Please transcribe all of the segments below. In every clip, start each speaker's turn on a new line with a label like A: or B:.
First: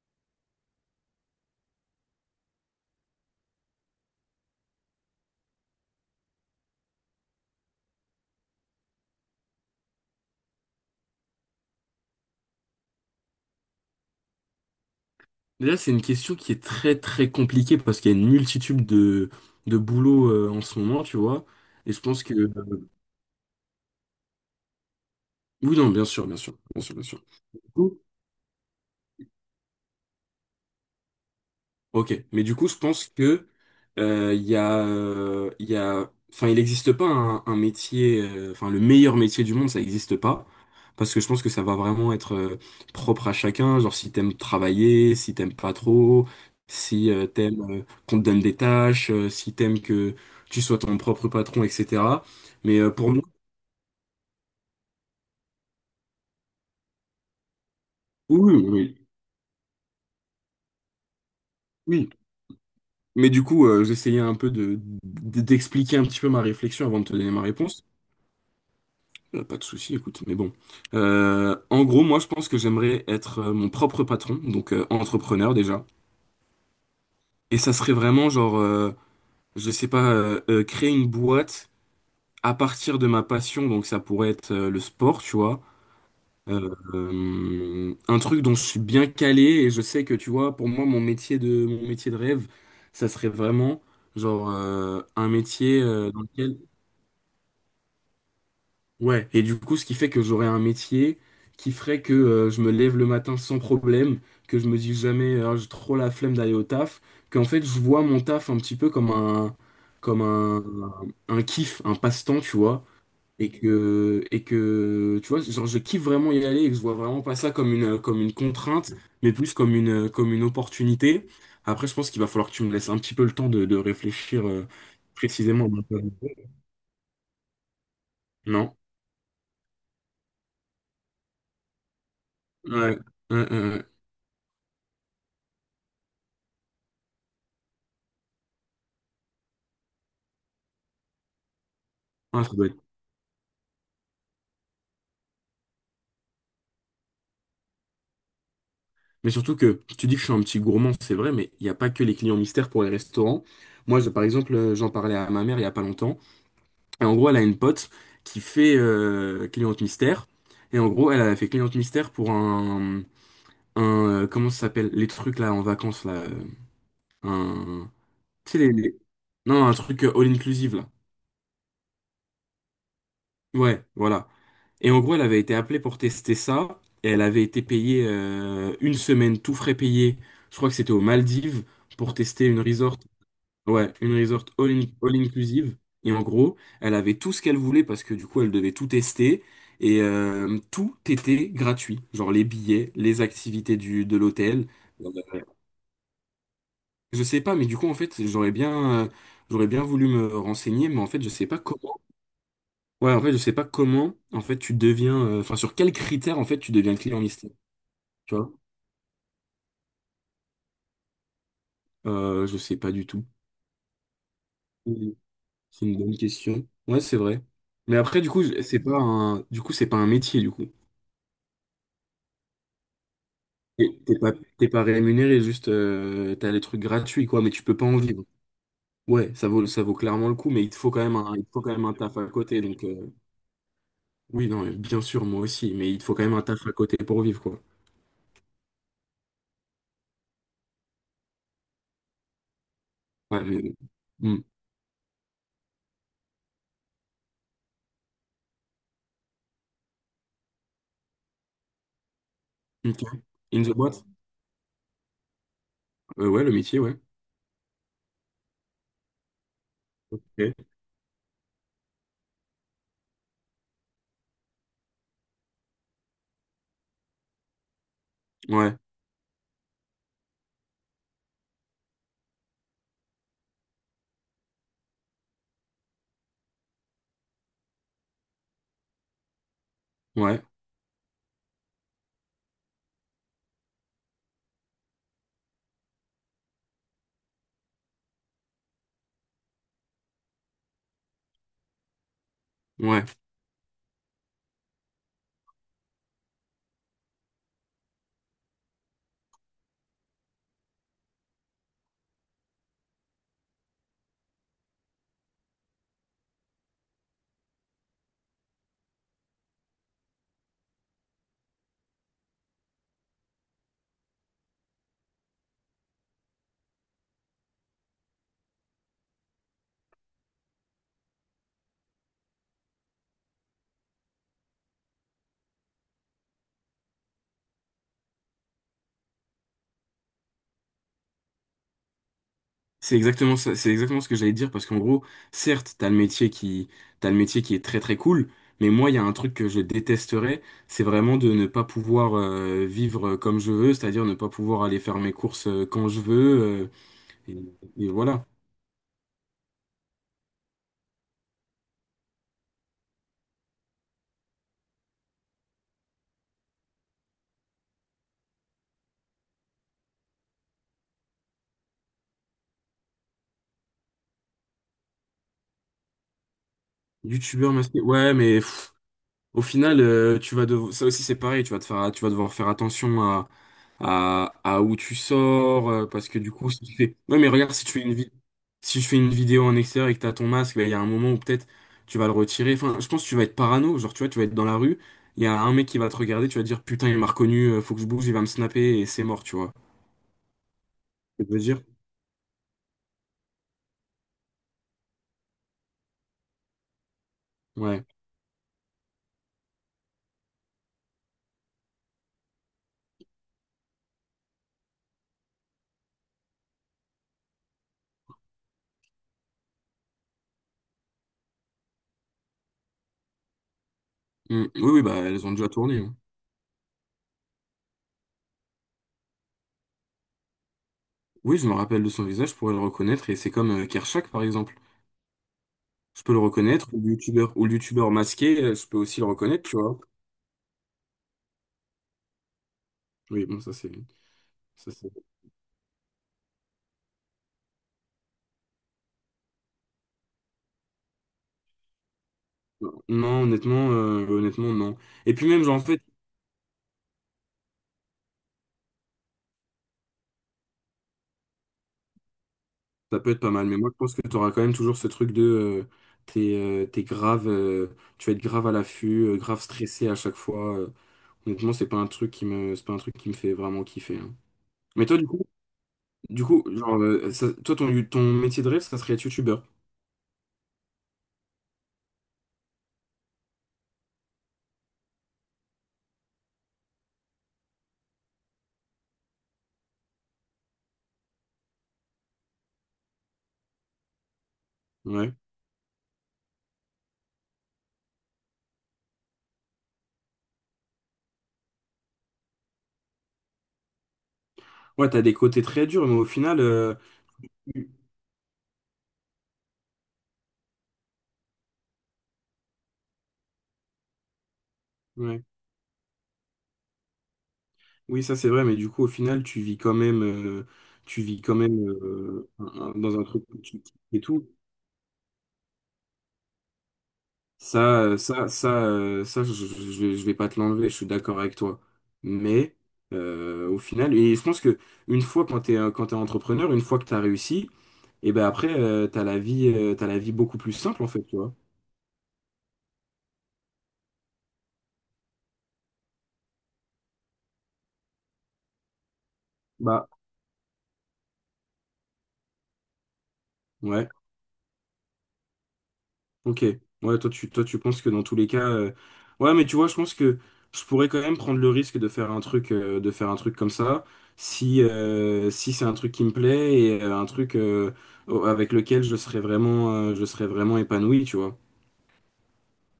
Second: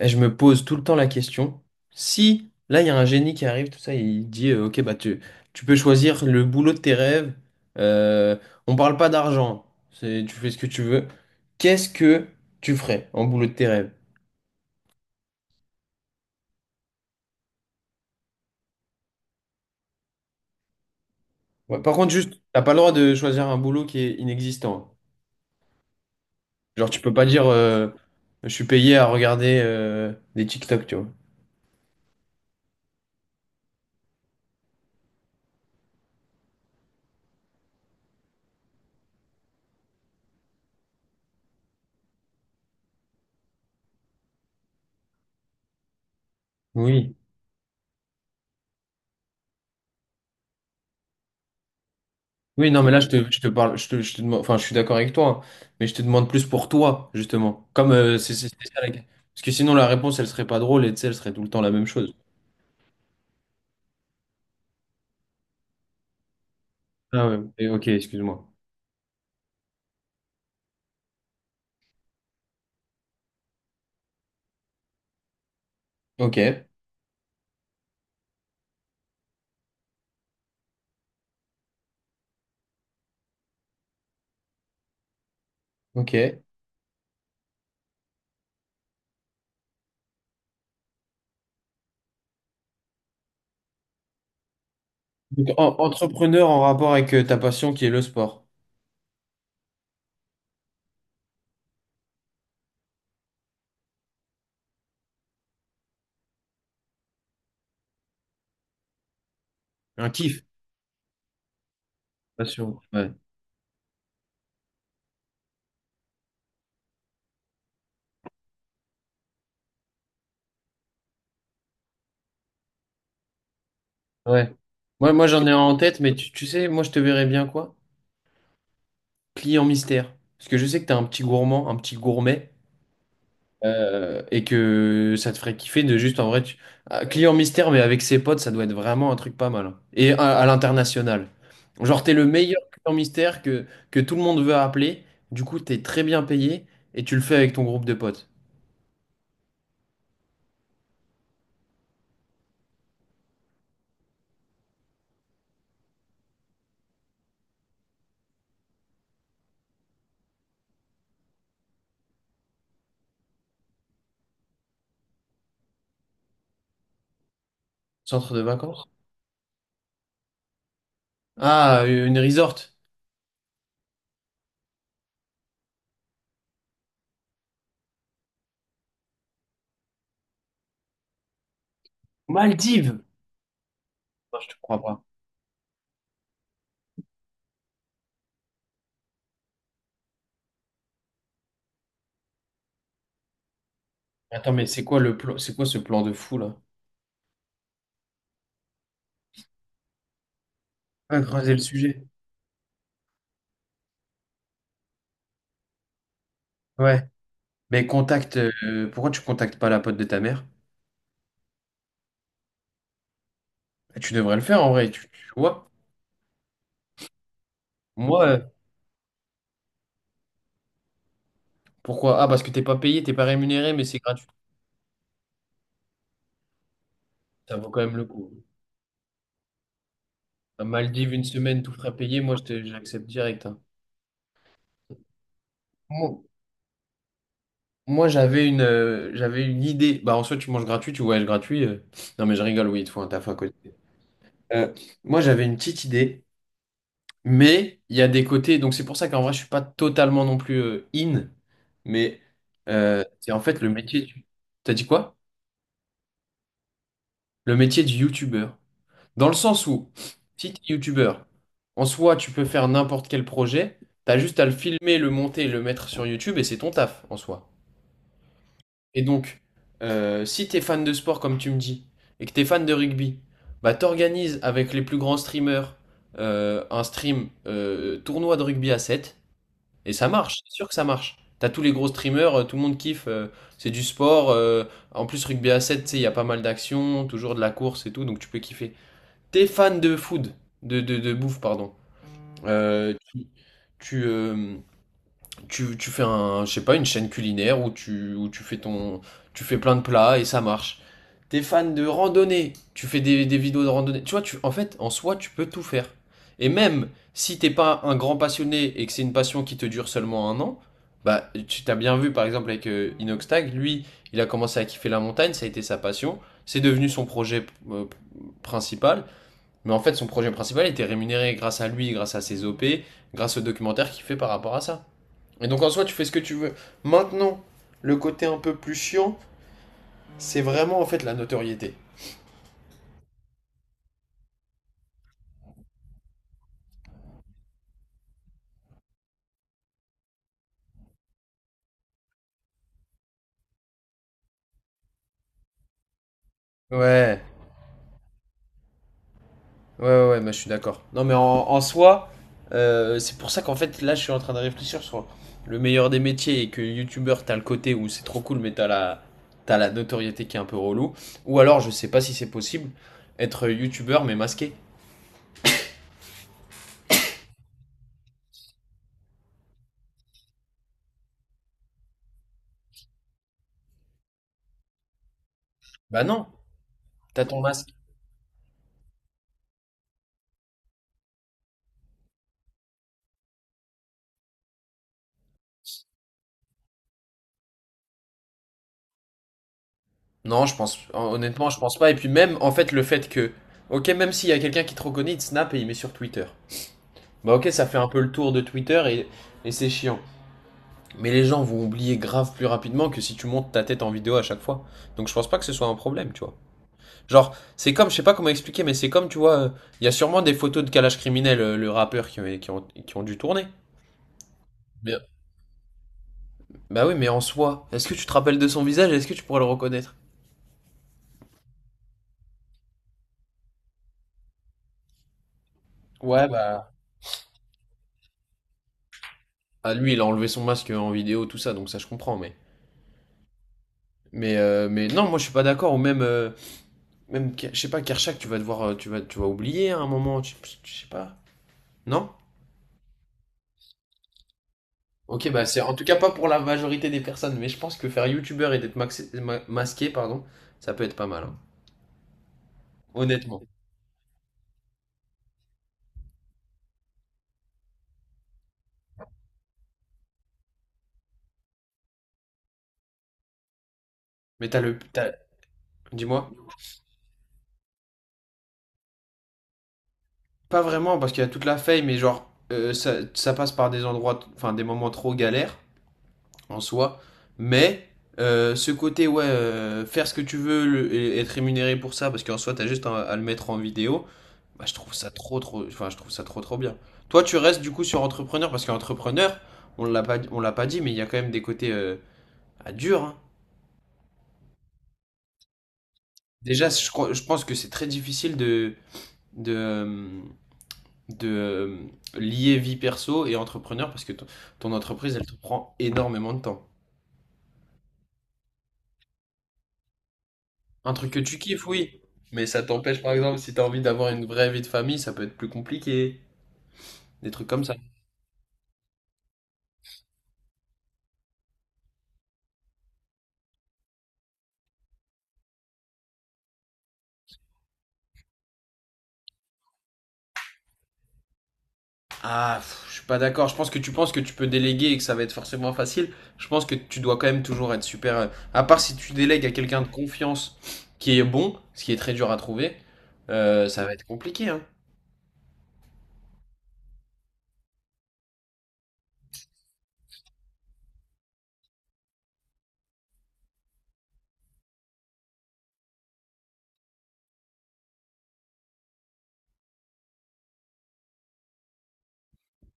A: Et je me pose tout le temps la question, si là il y a un génie qui arrive, tout ça, il dit ok bah tu peux choisir le boulot de tes rêves, euh, on parle pas d'argent, tu fais ce que tu veux, qu'est-ce que tu ferais en boulot de tes rêves?
B: Déjà, c'est une question qui est très très compliquée parce qu'il y a une multitude de boulots en ce moment, tu vois.
A: Ouais,
B: Et
A: par
B: je
A: contre
B: pense que...
A: juste, t'as pas le droit de choisir un boulot qui est inexistant.
B: Oui, non, bien sûr, bien sûr, bien
A: Genre
B: sûr,
A: tu
B: bien
A: peux
B: sûr.
A: pas dire je suis payé à regarder des TikTok, tu vois.
B: Ok, mais du coup, je pense que il y a, enfin, il n'existe pas un métier, enfin, le meilleur métier du monde, ça n'existe pas, parce que je pense que ça va vraiment être propre à chacun. Genre, si t'aimes travailler, si t'aimes pas trop, si
A: Oui.
B: t'aimes qu'on te donne des tâches, si t'aimes que tu sois ton propre patron, etc.
A: Oui,
B: Mais
A: non, mais là,
B: pour moi,
A: je te parle, je te demande, enfin, je suis d'accord avec toi, hein, mais je te demande plus pour toi, justement. Comme
B: oui, oui,
A: c'est ça
B: oui.
A: Parce que sinon, la réponse, elle serait pas drôle et tu sais, elle serait tout le temps la même
B: oui.
A: chose.
B: Mais du coup, j'essayais un peu d'expliquer un petit peu ma réflexion avant de te
A: Ah
B: donner
A: ouais,
B: ma réponse.
A: ok, excuse-moi.
B: Pas de souci, écoute, mais bon. En gros, moi, je pense que j'aimerais être mon propre patron, donc entrepreneur déjà.
A: Ok,
B: Et ça serait vraiment genre, je sais pas, créer une boîte à partir de ma passion, donc ça pourrait être le sport, tu vois.
A: ok.
B: Euh, un truc dont je suis bien calé et je sais que, tu vois, pour moi, mon métier de rêve, ça serait vraiment genre un
A: Donc,
B: métier dans
A: entrepreneur
B: lequel.
A: en rapport avec ta passion qui est le sport.
B: Ouais, et du coup, ce qui fait que j'aurai un métier qui ferait que je me lève le matin sans problème, que je me dis jamais j'ai trop la flemme d'aller au taf, qu'en fait je vois mon taf un petit peu comme un
A: Un
B: comme
A: kiff.
B: un, un kiff, un passe-temps, tu
A: Passion.
B: vois,
A: Ouais.
B: et que tu vois, genre je kiffe vraiment y aller et que je vois vraiment pas ça comme une contrainte, mais plus comme une opportunité. Après, je pense qu'il va falloir que tu me laisses un petit peu le temps de réfléchir
A: Ouais. Moi, j'en ai un
B: précisément.
A: en tête, mais tu sais, moi, je te verrais bien quoi?
B: Non?
A: Client mystère. Parce que je sais que tu es un petit gourmand, un petit gourmet.
B: Ouais. Ouais, ouais, ouais.
A: Et que ça te ferait kiffer de juste en vrai tu... Ah, client mystère mais avec ses potes ça doit être vraiment un truc pas mal, hein. Et à l'international, genre t'es le
B: Ah, ça
A: meilleur
B: doit être.
A: client mystère que tout le monde veut appeler, du coup t'es très bien payé et tu le fais avec ton groupe de potes.
B: Mais surtout que tu dis que je suis un petit gourmand, c'est vrai, mais il n'y a pas que les clients mystères pour les restaurants. Moi, par exemple, j'en parlais à ma mère il n'y a pas longtemps. Et en gros, elle a une pote qui fait cliente mystère. Et en gros, elle a fait cliente mystère pour un comment ça s'appelle? Les trucs là en vacances là. Un,
A: Centre de
B: tu sais,
A: vacances.
B: non, un truc all-inclusive là.
A: Ah, une resort.
B: Ouais, voilà. Et en gros, elle avait été appelée pour tester ça. Et elle avait été payée une semaine, tout frais payé. Je crois que c'était aux Maldives pour tester une resort.
A: Maldives.
B: Ouais, une
A: Non,
B: resort
A: je te crois pas.
B: all inclusive. Et en gros, elle avait tout ce qu'elle voulait parce que du coup, elle devait tout tester. Et tout était gratuit. Genre les billets, les activités de
A: Attends, mais
B: l'hôtel.
A: c'est quoi
B: Euh,
A: le plan, c'est quoi ce plan de fou là?
B: je sais pas, mais du coup, en fait, j'aurais bien voulu me renseigner, mais en
A: Ah,
B: fait, je sais
A: creuser le
B: pas comment.
A: sujet.
B: Ouais, en fait, je sais pas comment, en fait, tu deviens. Enfin, sur quels critères, en fait, tu deviens
A: Ouais,
B: client mystère.
A: mais
B: Tu
A: contacte
B: vois?
A: pourquoi tu contactes pas la pote de ta mère?
B: Je sais pas du tout.
A: Bah, tu devrais le faire en vrai, tu vois.
B: C'est une bonne question. Ouais, c'est vrai. Mais après, du coup,
A: Moi.
B: c'est pas un métier, du coup.
A: Pourquoi? Ah, parce que t'es pas payé, t'es pas rémunéré, mais
B: T'es
A: c'est
B: t'es
A: gratuit.
B: pas, T'es pas rémunéré, juste t'as les trucs gratuits, quoi, mais
A: Ça
B: tu
A: vaut
B: peux
A: quand
B: pas
A: même
B: en
A: le
B: vivre.
A: coup.
B: Ouais, ça vaut clairement le coup, mais
A: À Maldives, une
B: il te faut
A: semaine, tout
B: quand même un
A: frais
B: taf
A: payé,
B: à
A: moi,
B: côté. Donc,
A: j'accepte direct, hein.
B: oui, non, mais bien sûr, moi aussi, mais il te faut
A: Moi,
B: quand même un taf à côté pour vivre, quoi.
A: moi, j'avais j'avais une idée. Bah, en soi, tu manges gratuit, tu voyages gratuit. Non, mais je rigole, oui, il te faut un taf à
B: Ouais,
A: côté.
B: mais... Hmm,
A: Euh, Moi, j'avais une petite idée, mais il y a des côtés. Donc, c'est pour ça qu'en vrai, je suis pas totalement non plus in. Mais
B: ok.
A: c'est en fait
B: In
A: le
B: the boîte?
A: métier. T'as dit quoi?
B: Ouais, le métier, ouais.
A: Le métier du youtubeur. Dans le sens où, si
B: Ok.
A: tu es youtubeur, en soi, tu peux faire n'importe quel projet, t'as juste à le filmer, le monter, le mettre sur YouTube et c'est ton taf en soi.
B: Ouais,
A: Et donc, si t'es fan de sport comme tu me dis, et que t'es fan de rugby, bah t'organises avec les plus grands streamers un stream tournoi de rugby à 7 et ça marche,
B: ouais,
A: c'est sûr que ça marche. T'as tous les gros streamers, tout le monde kiffe, c'est du sport, en plus rugby à 7, tu sais, il y a pas mal d'actions, toujours de la course et tout, donc tu peux kiffer. T'es fan de food, de bouffe, pardon. Euh,
B: ouais.
A: tu, tu, euh, Tu fais un, je sais pas, une chaîne culinaire où où tu fais ton, tu fais plein de plats et ça marche. T'es fan de randonnée, tu fais des vidéos de randonnée. Tu vois, tu, en fait, en soi, tu peux tout faire. Et même si t'es pas un grand passionné et que c'est une passion qui te dure seulement un an, bah, tu t'as bien vu, par exemple, avec Inoxtag, lui, il a commencé à kiffer la montagne, ça a été sa passion, c'est devenu son projet euh, principal. Mais en fait, son projet principal était rémunéré grâce à lui, grâce à ses OP, grâce au documentaire qu'il fait par rapport à ça. Et donc en soi, tu fais ce que tu veux. Maintenant, le côté un peu plus chiant, c'est vraiment en fait la notoriété.
B: C'est exactement ça, c'est exactement ce que j'allais te dire parce qu'en gros, certes, t'as le métier qui est très très cool, mais moi, il y a un truc que je détesterais, c'est vraiment de ne pas pouvoir vivre comme je veux, c'est-à-dire ne pas pouvoir aller faire mes courses quand je veux,
A: Ouais,
B: et, et voilà.
A: ouais, ouais, ouais, mais je suis d'accord. Non, mais en soi, c'est pour ça qu'en fait, là, je suis en train de réfléchir sur le meilleur des métiers et que youtubeur, t'as le côté où c'est trop cool, mais t'as la notoriété qui est un peu relou. Ou alors, je sais pas si c'est possible, être youtubeur mais masqué.
B: YouTubeur masqué, ouais, mais pff, au final, tu vas ça aussi c'est pareil, tu vas te faire, tu vas devoir faire attention à où tu sors,
A: Bah
B: parce que
A: non,
B: du coup, si tu fais, ouais,
A: t'as
B: mais
A: ton
B: regarde, si tu
A: masque.
B: fais une vi- si je fais une vidéo en extérieur et que t'as ton masque, bah, il y a un moment où peut-être tu vas le retirer. Enfin, je pense que tu vas être parano, genre tu vois, tu vas être dans la rue, il y a un mec qui va te regarder, tu vas te dire putain, il m'a reconnu, faut que je bouge, il va me snapper et c'est mort, tu vois.
A: Non, je pense,
B: Tu veux
A: honnêtement, je
B: dire?
A: pense pas. Et puis même, en fait, ok, même s'il y a quelqu'un qui te reconnaît, il te snap et il met sur Twitter. Bah ok, ça fait
B: Ouais.
A: un peu le tour de et c'est chiant. Mais les gens vont oublier grave plus rapidement que si tu montes ta tête en vidéo à chaque fois. Donc je pense pas que ce soit un problème, tu vois. Genre, je sais pas comment expliquer, mais c'est comme, tu vois, il y a sûrement des photos de Kalash Criminel, le rappeur, qui ont dû tourner.
B: Mm. Oui, oui, bah
A: Bien.
B: elles ont déjà tourné, hein.
A: Bah oui, mais en soi, est-ce que tu te rappelles de son visage? Et est-ce que tu pourrais le reconnaître?
B: Oui, je me rappelle de son visage pour le reconnaître et c'est comme Kershak par exemple. Je peux le
A: Ouais, bah...
B: reconnaître, ou le youtubeur masqué, je peux aussi le reconnaître, tu
A: Ah,
B: vois.
A: lui, il a enlevé son masque en vidéo, tout ça, donc ça je comprends, mais...
B: Oui, bon, ça c'est. ça,
A: Mais
B: c'est-
A: non, moi je suis pas d'accord. Ou même, même je sais pas, Kershak, tu vas devoir, tu vas oublier à un moment. Tu, je sais pas. Non?
B: Non, honnêtement, non. Et puis
A: Ok,
B: même,
A: bah
B: genre, en
A: c'est en tout
B: fait,
A: cas pas pour la majorité des personnes. Mais je pense que faire youtubeur et d'être masqué, pardon, ça peut être pas mal, hein.
B: ça peut être pas
A: Honnêtement.
B: mal, mais moi je pense que tu auras quand même toujours ce truc de. T'es grave, tu vas être grave à l'affût, grave stressé à chaque fois. Honnêtement, c'est pas un truc qui me fait vraiment kiffer, hein.
A: Mais
B: Mais toi, du
A: dis-moi.
B: coup, genre, toi, ton métier de rêve, ça serait être youtubeur.
A: Pas vraiment parce qu'il y a toute la fame. Mais genre, ça passe par des endroits, enfin des moments trop galères en soi. Mais ce côté, ouais, faire ce que tu veux et être rémunéré pour ça, parce qu'en soi, t'as juste à le mettre en vidéo. Bah, je trouve ça
B: Ouais.
A: trop, trop, enfin, je trouve ça trop, trop bien. Toi, tu restes du coup sur entrepreneur parce qu'entrepreneur, on l'a pas dit, mais il y a quand même des côtés à dur, hein.
B: Ouais, t'as des côtés très durs, mais au final.
A: Déjà, je pense que c'est très difficile de, euh, de lier vie perso et entrepreneur parce que ton, ton entreprise,
B: Ouais.
A: elle te prend énormément de temps.
B: Oui, ça c'est vrai, mais du coup, au final,
A: Un
B: tu
A: truc que
B: vis quand
A: tu kiffes,
B: même
A: oui, mais ça
B: dans
A: t'empêche,
B: un
A: par
B: truc que
A: exemple, si
B: tu
A: tu as
B: kiffes
A: envie
B: et
A: d'avoir une
B: tout.
A: vraie vie de famille, ça peut être plus compliqué. Des trucs comme ça.
B: Ça, euh, ça, ça, euh, ça, je, je, je vais je vais pas te l'enlever. Je suis d'accord avec toi. Mais au final, et je pense que une fois quand quand t'es entrepreneur, une fois que t'as réussi, et ben après, t'as la vie beaucoup plus simple en fait, tu vois.
A: Ah, pff, je suis pas d'accord. Je pense que tu penses que tu peux déléguer et que ça va être forcément facile. Je pense que tu dois quand même toujours être super. À part si tu délègues à quelqu'un
B: Bah
A: de confiance qui est bon, ce qui est très dur à trouver, ça
B: ouais.
A: va être compliqué, hein.
B: Ok, ouais, toi tu penses que dans tous les cas, ouais, mais tu vois, je pense que je pourrais quand même prendre le risque de faire un truc, comme ça, si si c'est un truc qui me plaît et avec lequel je serais vraiment épanoui, tu vois.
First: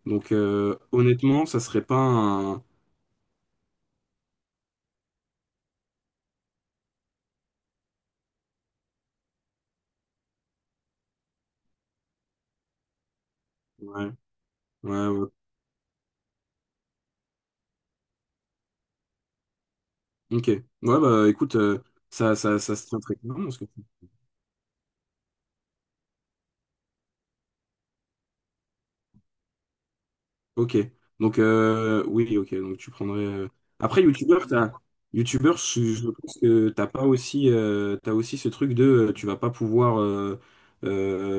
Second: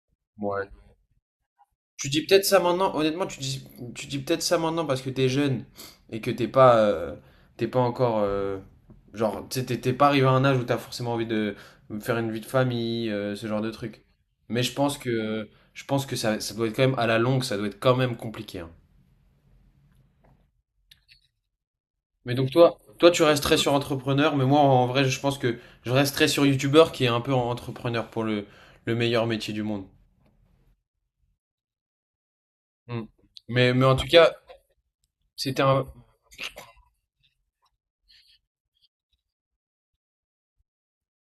B: Donc honnêtement, ça serait pas
A: Tu dis peut-être ça
B: un,
A: maintenant, honnêtement, tu dis peut-être ça maintenant parce que t'es jeune et que t'es pas encore, genre, tu t'es t'es pas arrivé à un âge où t'as forcément envie de faire une vie de famille, ce genre de truc.
B: ouais,
A: Mais
B: ouais, ouais.
A: je pense que ça doit être quand même à la longue, ça doit être quand même compliqué, hein.
B: Ok, ouais, bah écoute,
A: Mais donc
B: ça
A: toi,
B: se tient
A: toi
B: très
A: tu
B: clairement,
A: resterais
B: ce que
A: sur
B: tu.
A: entrepreneur, mais moi en vrai, je pense que je resterais sur youtubeur qui est un peu entrepreneur pour le meilleur métier du monde.
B: Ok. Donc, oui, ok. Donc, tu
A: Hmm.
B: prendrais.
A: Mais en
B: Après,
A: tout cas,
B: youtubeur, t'as... Youtubeur,
A: c'était
B: je,
A: un,
B: je pense que t'as pas aussi, t'as aussi ce truc de tu vas pas pouvoir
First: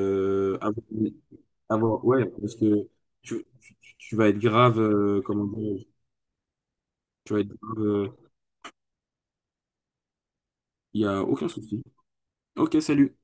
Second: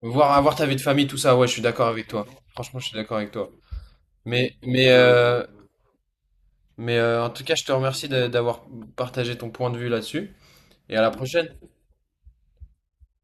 A: voir avoir ta vie de
B: avoir,
A: famille, tout ça, ouais, je suis d'accord
B: avoir...
A: avec
B: Ouais,
A: toi.
B: parce
A: Franchement, je
B: que
A: suis d'accord avec toi.
B: tu vas être
A: Mais,
B: grave.
A: mais,
B: Comment
A: euh,
B: dire?
A: mais en
B: Tu vas
A: tout cas,
B: être
A: je te
B: grave.
A: remercie d'avoir partagé ton point de vue là-dessus. Et
B: Il
A: à
B: y
A: la
B: a
A: prochaine.
B: aucun souci. Ok, salut.